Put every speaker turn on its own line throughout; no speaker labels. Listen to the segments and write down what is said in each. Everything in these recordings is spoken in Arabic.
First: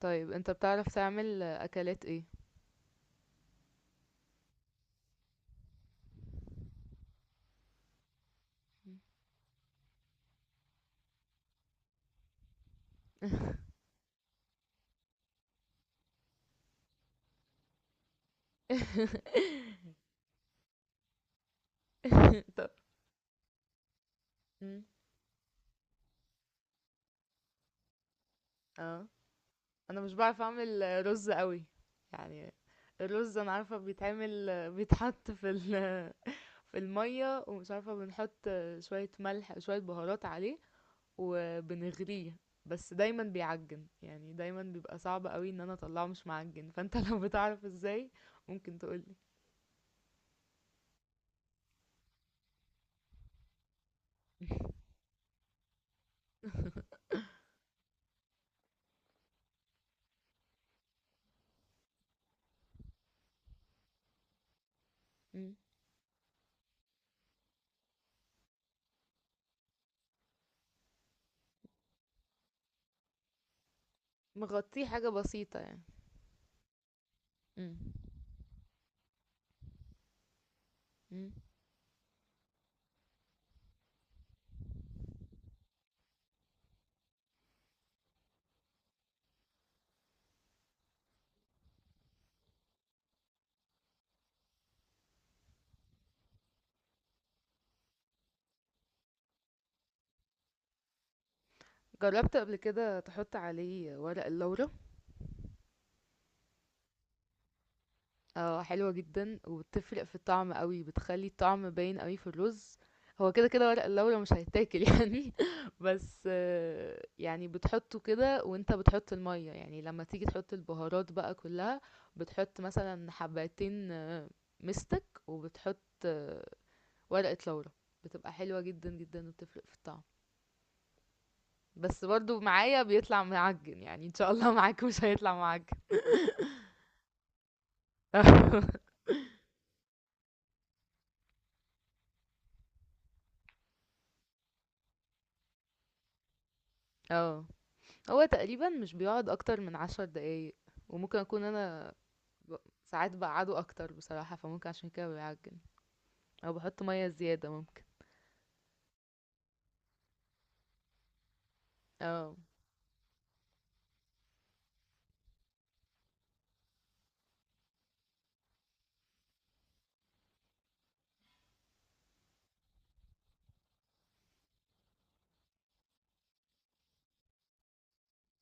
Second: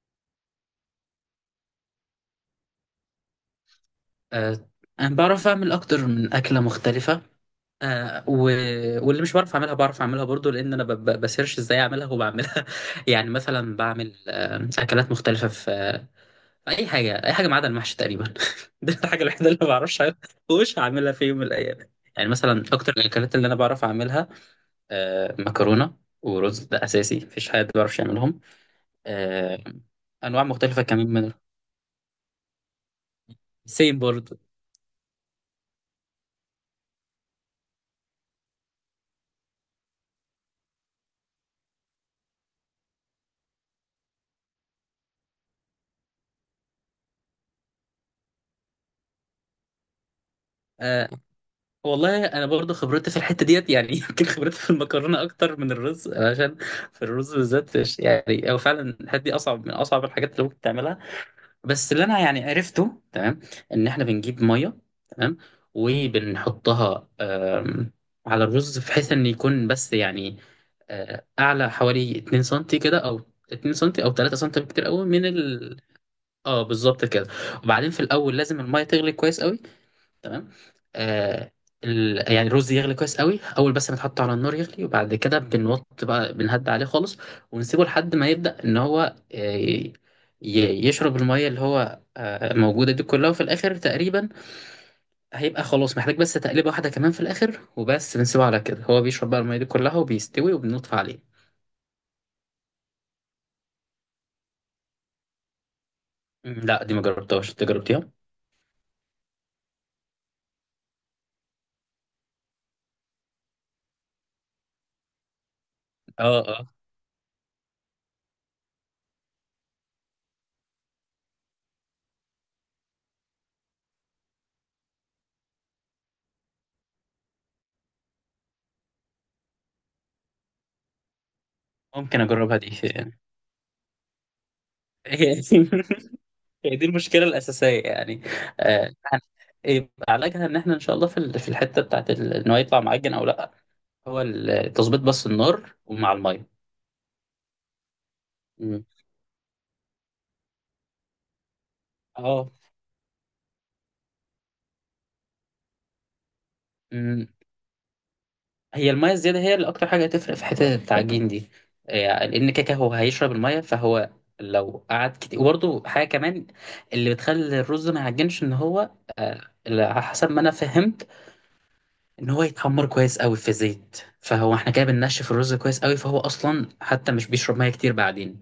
طيب انت بتعرف تعمل اكلات ايه؟
آه، انا بعرف اعمل اكتر من اكله مختلفه. آه، و... واللي مش بعرف اعملها بعرف اعملها برضو لان انا بسيرش ازاي اعملها وبعملها يعني مثلا بعمل اكلات مختلفه في اي حاجه اي حاجه ما عدا المحشي تقريبا دي الحاجه الوحيده اللي ما بعرفش أعملها ومش هعملها في يوم من الايام. يعني مثلا
طب،
اكتر الاكلات اللي انا بعرف اعملها
مم.
مكرونه ورز، ده اساسي، مفيش حد ما بيعرفش يعملهم.
اه،
آه،
انا مش بعرف
انواع مختلفه
اعمل
كمان
رز
من
قوي يعني. الرز انا عارفه
سيم برضو.
بيتعمل، بيتحط في في الميه، ومش عارفه بنحط شويه ملح شويه بهارات عليه وبنغليه. بس دايما بيعجن يعني، دايما بيبقى صعب قوي ان انا اطلعه مش معجن، فانت لو بتعرف ازاي ممكن تقولي.
والله انا برضو خبرتي في الحته ديت يعني يمكن خبرتي في المكرونه اكتر من الرز عشان في الرز بالذات يعني هو فعلا الحته دي اصعب من اصعب الحاجات اللي ممكن تعملها. بس اللي انا يعني عرفته تمام ان احنا بنجيب ميه، تمام،
مم.
وبنحطها على الرز بحيث ان يكون بس يعني اعلى حوالي 2 سنتي كده او 2 سنتي او 3 سنتي بكتير
مغطيه
قوي
حاجه
من
بسيطه
ال.
يعني.
اه بالظبط كده.
مم.
وبعدين في الاول لازم الميه تغلي كويس قوي، تمام.
مم.
آه يعني الرز يغلي كويس قوي، اول بس ما تحطه على النار يغلي وبعد كده بنوط بقى بنهد عليه خالص، ونسيبه لحد ما يبدأ ان هو يشرب الميه اللي هو موجوده دي كلها. وفي الاخر تقريبا هيبقى خلاص محتاج بس تقليبه واحده كمان في الاخر، وبس بنسيبه على كده هو بيشرب بقى الميه دي كلها وبيستوي وبنطفي عليه.
جربت قبل كده تحط عليه ورق اللورا؟
لا، دي ما جربتهاش، انت جربتيها؟
اه، حلوة جدا وبتفرق في الطعم قوي، بتخلي الطعم باين قوي في الرز. هو كده كده ورق اللورا مش هيتاكل يعني. بس
اه اه،
يعني بتحطه كده وانت بتحط المية، يعني لما تيجي تحط البهارات بقى كلها بتحط مثلا حبتين مستك، وبتحط آه، ورقة لورا. بتبقى حلوة جدا جدا وبتفرق في الطعم. بس
ممكن
برضو
اجربها دي
معايا بيطلع معجن يعني، ان شاء الله. معاك مش هيطلع معجن.
هي دي المشكله الاساسيه يعني، يعني يبقى علاجها ان احنا ان شاء الله في في الحته بتاعت ان هو يطلع معجن او لا. هو تظبيط بس النار ومع الميه.
اه، هو تقريبا
مم.
مش بيقعد اكتر من 10 دقايق. وممكن اكون انا
اه.
ب- ساعات بقعده اكتر بصراحة، فممكن عشان كده بيعجن، او بحط مية
مم.
زيادة ممكن.
هي الميه الزياده هي اللي اكتر حاجه هتفرق في حته التعجين دي، يعني
اه،
لان كاكا هو هيشرب الميه فهو لو قعد كتير. وبرده حاجه كمان اللي بتخلي الرز ما يعجنش، ان هو، آه، على حسب ما انا فهمت، ان هو يتحمر كويس قوي في زيت، فهو احنا كده بننشف الرز كويس قوي فهو اصلا حتى مش بيشرب ميه كتير بعدين.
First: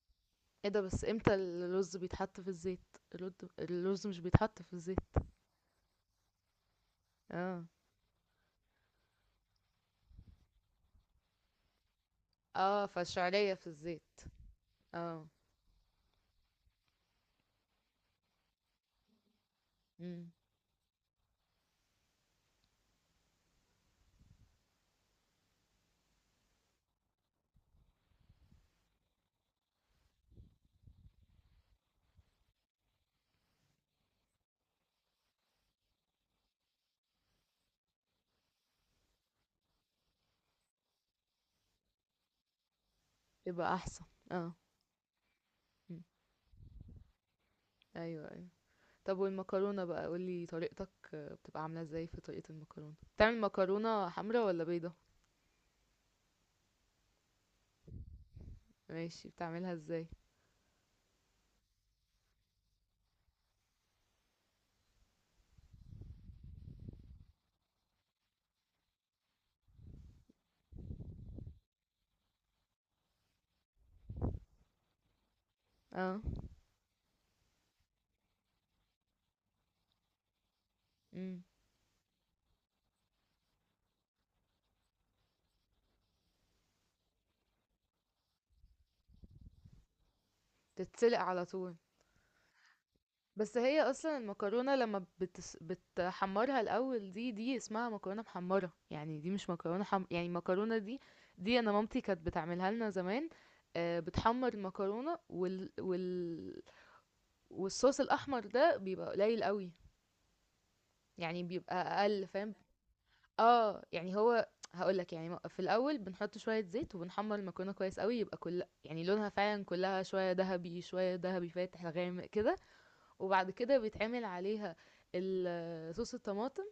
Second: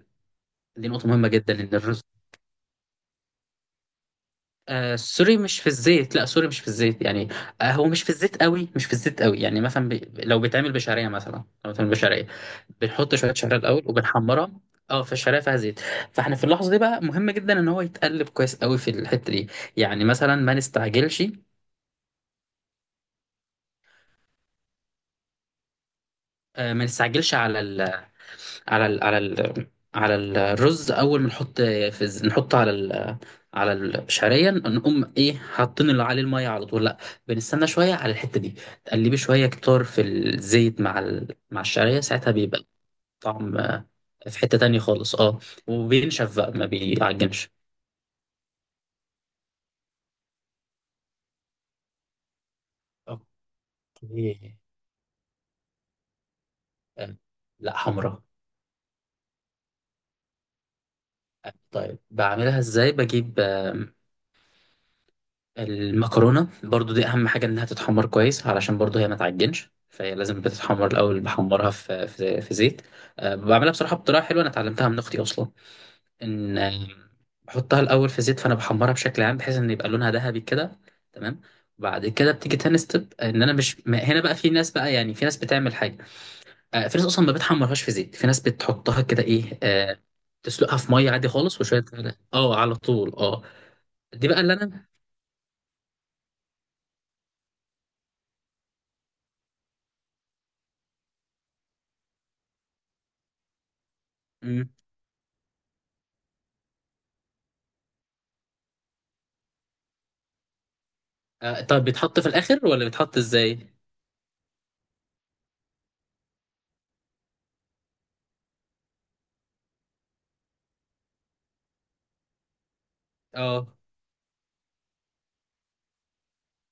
ايه ده؟
دي
بس
نقطه مهمه
امتى
جدا ان
الرز
الرز،
بيتحط في الزيت؟ الرز الرز مش بيتحط في الزيت.
سوري مش في الزيت، لا سوري مش في الزيت يعني،
اه
هو مش في الزيت قوي، مش في الزيت قوي، يعني مثلا لو بيتعمل بشعريه، مثلا لو بيتعمل بشعريه
اه،
بنحط شويه
فالشعرية
شعريه
في
الاول
الزيت.
وبنحمرها. اه
اه،
فالشعريه فيها زيت، فاحنا في اللحظه دي بقى مهم جدا ان هو يتقلب كويس قوي في الحته دي، يعني
امم
مثلا ما نستعجلش، ما نستعجلش على ال... على ال على ال على الرز. اول ما نحط في نحطه على على الشعريه نقوم ايه حاطين اللي عليه الميه على طول؟ لا، بنستنى شويه على الحته دي، تقلبي شويه كتار في الزيت مع مع الشعريه، ساعتها بيبقى طعم
يبقى احسن.
في
اه،
حته تانية خالص، اه.
مم.
وبينشف بقى ما بيعجنش.
ايوه ايوه. طب والمكرونة بقى قولي طريقتك، بتبقى عاملة ازاي؟ في طريقة المكرونة بتعمل مكرونة حمرا
اوكي.
ولا بيضة؟
آه، لا، حمرا.
ماشي، بتعملها ازاي؟
طيب بعملها ازاي؟ بجيب المكرونة، برضو دي أهم حاجة إنها تتحمر كويس علشان برضو هي ما تعجنش، فهي لازم بتتحمر الأول. بحمرها في زيت. أه، بعملها بصراحة بطريقة حلوة أنا اتعلمتها من أختي أصلا.
اه،
إن بحطها الأول في زيت فأنا بحمرها بشكل عام بحيث إن يبقى لونها ذهبي كده، تمام.
مم.
وبعد كده بتيجي تاني ستيب إن أنا مش ما- هنا بقى في ناس بقى، يعني في ناس بتعمل حاجة، في ناس أصلا ما بتحمرهاش في زيت، في ناس بتحطها كده إيه تسلقها في مية
تتسلق
عادي
على
خالص
طول؟
وشوية. اه على طول اه.
بس هي اصلا
دي بقى اللي
المكرونه لما بتحمرها الاول، دي اسمها مكرونه محمره يعني، دي مش يعني المكرونه دي، دي انا مامتي كانت بتعملها لنا زمان. بتحمر
أنا
المكرونه والصوص الاحمر ده بيبقى قليل قوي، يعني بيبقى
طب بيتحط
اقل
في
فاهم.
الاخر ولا بيتحط ازاي؟
اه يعني هو، هقولك يعني، في الاول بنحط شويه زيت وبنحمر المكرونه كويس قوي، يبقى كل يعني لونها فعلا كلها شويه ذهبي، شويه ذهبي فاتح غامق كده. وبعد
اه.
كده بيتعمل عليها صوص الطماطم.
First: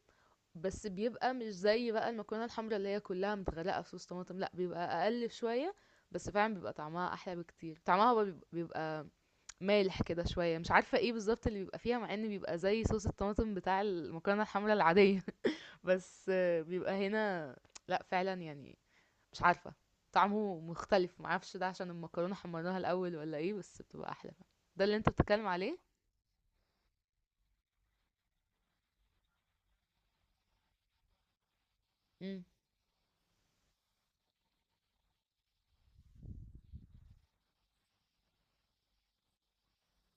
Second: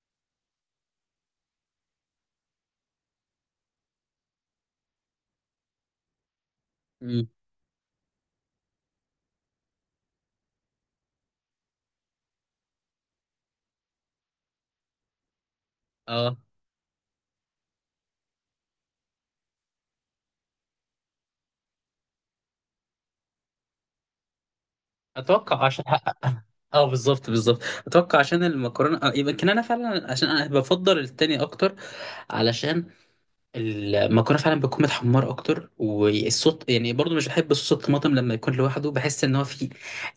بس بيبقى مش زي بقى المكرونه الحمراء اللي هي كلها متغرقه في صوص طماطم، لا بيبقى اقل شويه. بس فعلا بيبقى طعمها
مم.
احلى بكتير، طعمها بقى بيبقى مالح كده شويه، مش عارفه ايه بالظبط اللي بيبقى فيها، مع ان بيبقى زي صوص الطماطم بتاع المكرونه الحمراء العاديه. بس
اه.
بيبقى هنا، لا فعلا يعني، مش عارفه، طعمه مختلف، معرفش ده عشان المكرونه حمرناها الاول ولا ايه، بس بتبقى احلى. ده اللي انت بتتكلم
اتوقع
عليه.
عشان، اه بالظبط بالظبط، اتوقع عشان المكرونه، يمكن انا فعلا عشان انا بفضل التاني اكتر.
امم.
علشان المكرونه فعلا بتكون متحمره اكتر، والصوت يعني برضو مش بحب صوص الطماطم لما يكون لوحده، بحس ان هو فيه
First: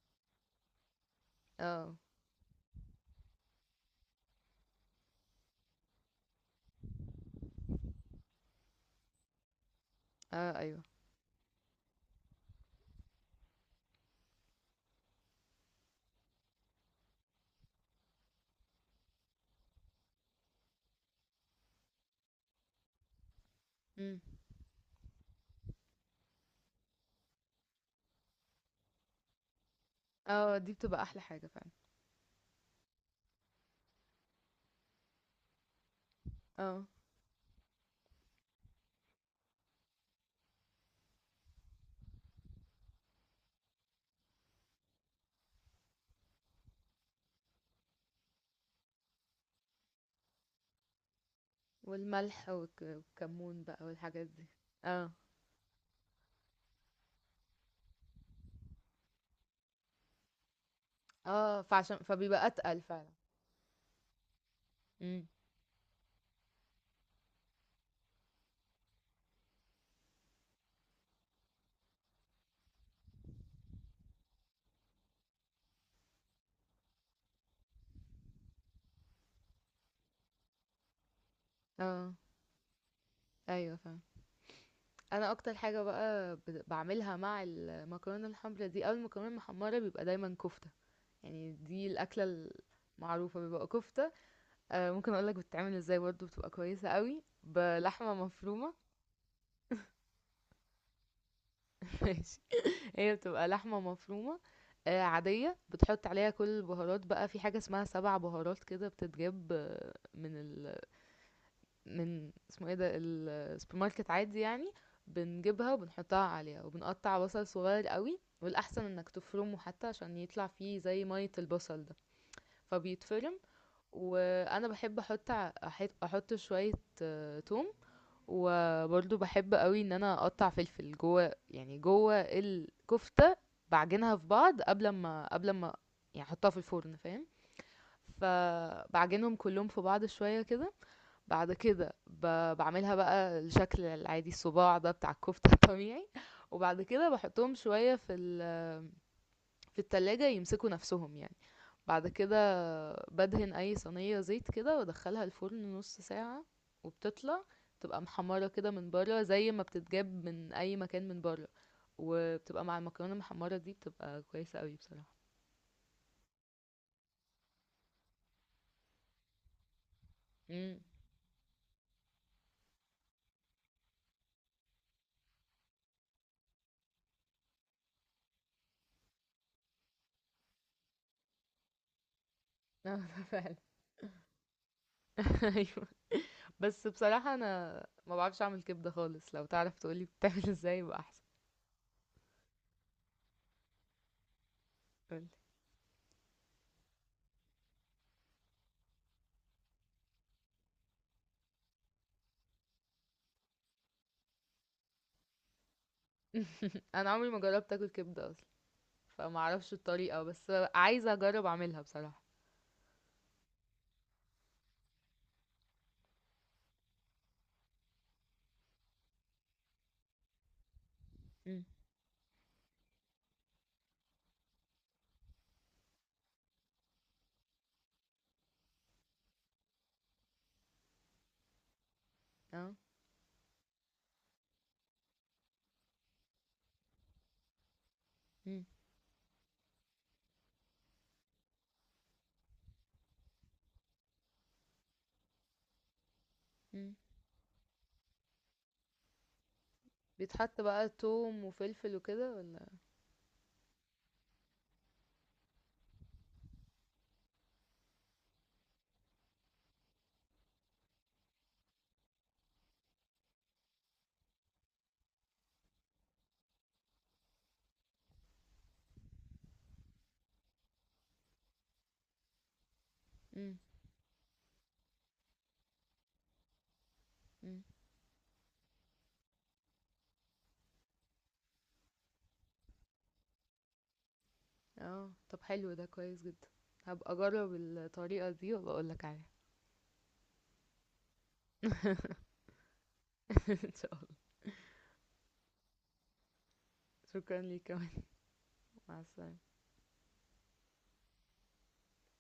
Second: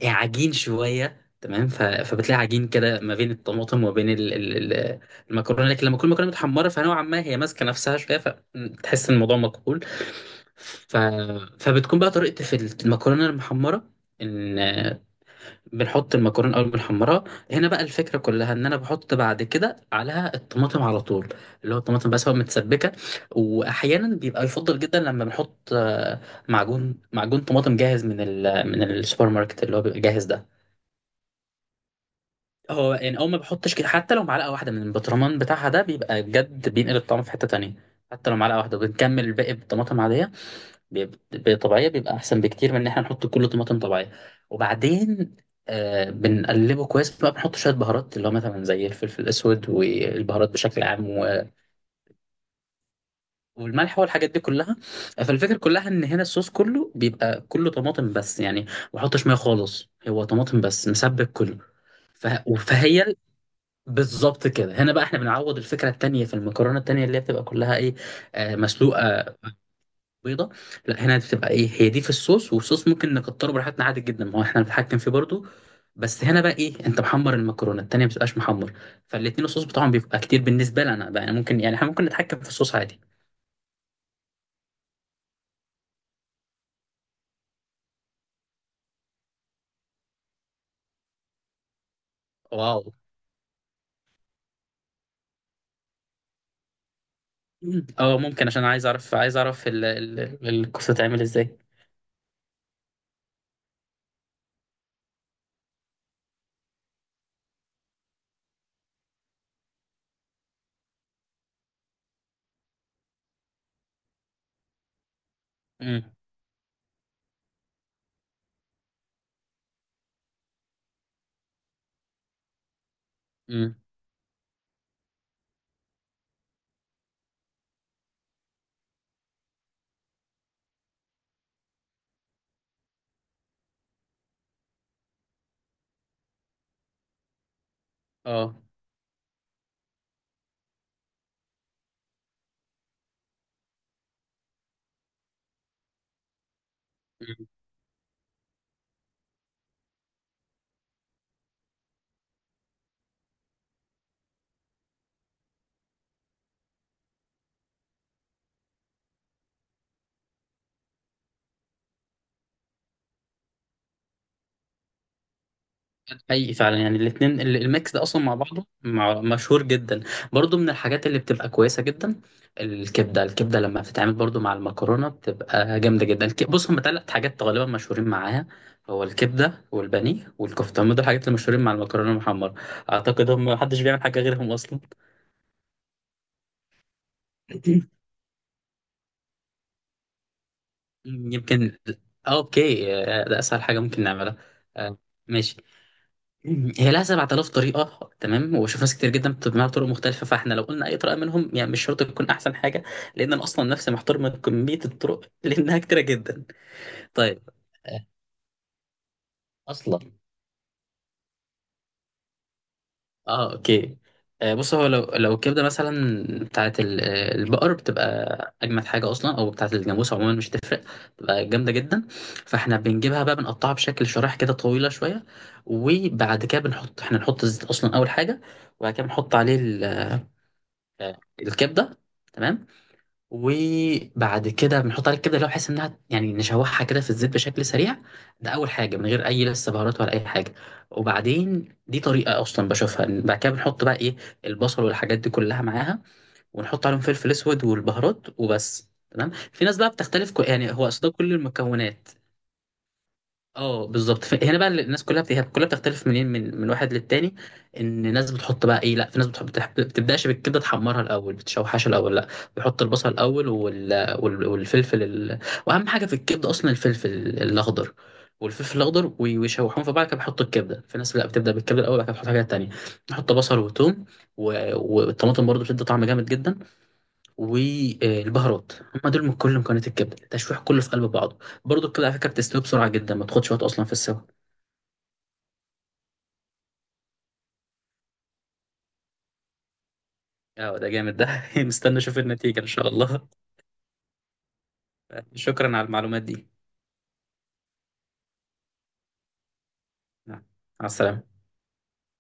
عجين شويه، تمام،
اه
فبتلاقي عجين كده ما بين الطماطم وما بين المكرونه، لكن لما تكون المكرونه متحمره فنوعا ما هي ماسكه نفسها شويه فتحس ان الموضوع مقبول.
اه ايوه.
ف... فبتكون بقى طريقتي في المكرونه المحمره ان بنحط المكرونه اول بنحمرها. هنا بقى الفكره كلها ان انا بحط بعد كده عليها الطماطم على طول، اللي هو الطماطم بس هو متسبكه. واحيانا
امم.
بيبقى يفضل جدا لما بنحط معجون، معجون طماطم جاهز من من السوبر ماركت اللي هو بيبقى جاهز ده.
اه، دي بتبقى احلى حاجة فعلا.
هو يعني اول ما بحطش كده، حتى لو معلقه واحده من البطرمان بتاعها، ده بيبقى بجد
اه،
بينقل الطعم في حته تانية. حتى لو معلقه واحده، بنكمل الباقي بالطماطم عاديه، بيبقى طبيعية، بيبقى أحسن بكتير من إن إحنا نحط كله طماطم طبيعية. وبعدين بنقلبه كويس بقى، بنحط شوية بهارات اللي هو مثلا زي الفلفل الأسود والبهارات بشكل عام
والملح والكمون بقى
والملح
والحاجات
والحاجات دي
دي.
كلها.
اه
فالفكرة كلها إن هنا الصوص كله بيبقى كله طماطم، بس يعني ما بحطش مية خالص، هو طماطم بس مسبك كله.
اه، فعشان فبيبقى اتقل
فهي
فعلا.
بالظبط كده. هنا بقى احنا
امم.
بنعوض الفكره التانيه في المكرونه التانيه اللي هي بتبقى كلها ايه، مسلوقه، بيضه. لا هنا بتبقى ايه، هي دي في الصوص، والصوص ممكن نكتره براحتنا عادي جدا ما هو احنا بنتحكم فيه برضو. بس هنا بقى ايه، انت محمر المكرونه، التانيه ما بتبقاش محمر، فالاتنين الصوص بتاعهم بيبقى كتير بالنسبه لنا بقى، يعني ممكن، يعني احنا ممكن
اه
نتحكم في الصوص عادي.
ايوه فعلا. انا اكتر حاجة بقى بعملها مع المكرونة الحمرا دي او المكرونة المحمرة بيبقى دايما كفتة. يعني دي الاكلة
واو
المعروفة، بيبقى كفتة. آه ممكن اقولك بتتعمل ازاي، برضو بتبقى كويسة قوي
مم.
بلحمة
اه ممكن، عشان
مفرومة.
عايز اعرف، عايز اعرف الكوسه تتعمل ازاي.
ماشي، هي بتبقى لحمة مفرومة عادية، بتحط عليها كل البهارات بقى، في حاجة اسمها سبع بهارات كده بتتجاب من من اسمه ايه ده، السوبر ماركت عادي يعني. بنجيبها
امم
وبنحطها عليها، وبنقطع بصل صغير قوي، والأحسن انك تفرمه حتى عشان يطلع فيه زي مية البصل ده، فبيتفرم.
امم
وأنا بحب أحط ع- أحط أحط شوية توم. وبرضه باحب قوي ان انا اقطع فلفل جوه، يعني جوه الكفتة. بعجنها في بعض قبل ما يعني احطها في الفرن فاهم،
اه.
فبعجنهم كلهم في بعض شوية كده. بعد كده بعملها بقى الشكل العادي الصباع ده بتاع الكفتة الطبيعي. وبعد كده بحطهم شوية في التلاجة يمسكوا نفسهم يعني. بعد كده بدهن اي صينية زيت كده وادخلها الفرن نص ساعة. وبتطلع تبقى محمرة كده من بره زي ما بتتجاب من اي مكان من بره. وبتبقى مع المكرونة المحمرة دي بتبقى كويسة قوي بصراحة.
حقيقي فعلا يعني الاثنين الميكس ده اصلا مع بعضه مشهور جدا، برضو من
امم.
الحاجات اللي بتبقى كويسه جدا. الكبده الكبده لما بتتعمل برضو مع المكرونه بتبقى جامده جدا. بص هم ثلاث حاجات غالبا مشهورين معاها، هو الكبده والبانيه والكفته، هم دول الحاجات اللي مشهورين مع المكرونه المحمره.
اه ده
اعتقد هم
فعلا.
محدش بيعمل حاجه غيرهم اصلا.
ايوه، بس بصراحة انا ما بعرفش اعمل كبدة خالص، لو تعرف تقولي بتعمل ازاي يبقى احسن.
يمكن اوكي. ده اسهل حاجه ممكن نعملها. آه،
قولي.
ماشي. هي لها 7,000 طريقة، تمام، وبشوف ناس كتير جدا بتجمعها بطرق مختلفة، فاحنا لو قلنا أي طريقة منهم يعني مش شرط تكون أحسن حاجة، لأن أنا أصلا نفسي محتار من كمية الطرق لأنها كتيرة جدا.
انا عمري ما
طيب.
جربت اكل
آه،
كبدة اصلا، فما اعرفش
أصلا.
الطريقة، بس عايزة اجرب اعملها بصراحة.
أوكي. بص هو لو الكبدة مثلا بتاعت البقر بتبقى أجمد حاجة أصلا، أو بتاعت الجاموس، عموما مش تفرق، بتبقى
امم.
جامدة جدا. فاحنا بنجيبها بقى، بنقطعها بشكل شرايح كده طويلة شوية. وبعد كده احنا نحط الزيت أصلا أول حاجة، وبعد كده بنحط عليه الكبده، تمام.
اه.
وبعد كده بنحط عليها الكبده اللي هو بحيث انها يعني نشوحها كده في الزيت بشكل سريع. ده
امم.
اول حاجه من غير اي لسه بهارات ولا اي حاجه. وبعدين دي طريقه اصلا بشوفها إن بعد كده بنحط بقى ايه، البصل والحاجات دي كلها معاها، ونحط
امم
عليهم فلفل اسود والبهارات وبس، تمام. في ناس بقى بتختلف
بيتحط
يعني هو
بقى
اصلا كل
توم وفلفل
المكونات،
وكده ولا؟
اه بالظبط. هنا بقى الناس كلها كلها بتختلف منين، من واحد للتاني، ان ناس بتحط بقى ايه، لا في ناس بتحب بتبداش بالكبده تحمرها الاول بتشوحها الاول، لا بيحط البصل الاول والفلفل واهم حاجه في الكبده اصلا الفلفل الاخضر، والفلفل الاخضر ويشوحوهم في بعض كده بيحطوا الكبده. في ناس لا بتبدا بالكبده الاول، بعد كده بتحط حاجات تانيه، نحط
امم.
بصل وثوم و... والطماطم برضو بتدي طعم جامد جدا،
إمم.
والبهارات، هم دول من كل مكونات الكبده، التشويح كله في قلب بعضه. برضو الكبده على فكره بتستوي بسرعه جدا، ما تاخدش وقت اصلا في السوا.
آه. طب حلو ده كويس جدًا. هابقى أجرّب الطريقة دي وأبقى أقول لك عليها.
اه ده جامد ده مستني اشوف النتيجه ان شاء الله.
إن شاء الله.
شكرا على المعلومات دي.
شكرًا ليك كمان. مع السلامة.
مع السلامه.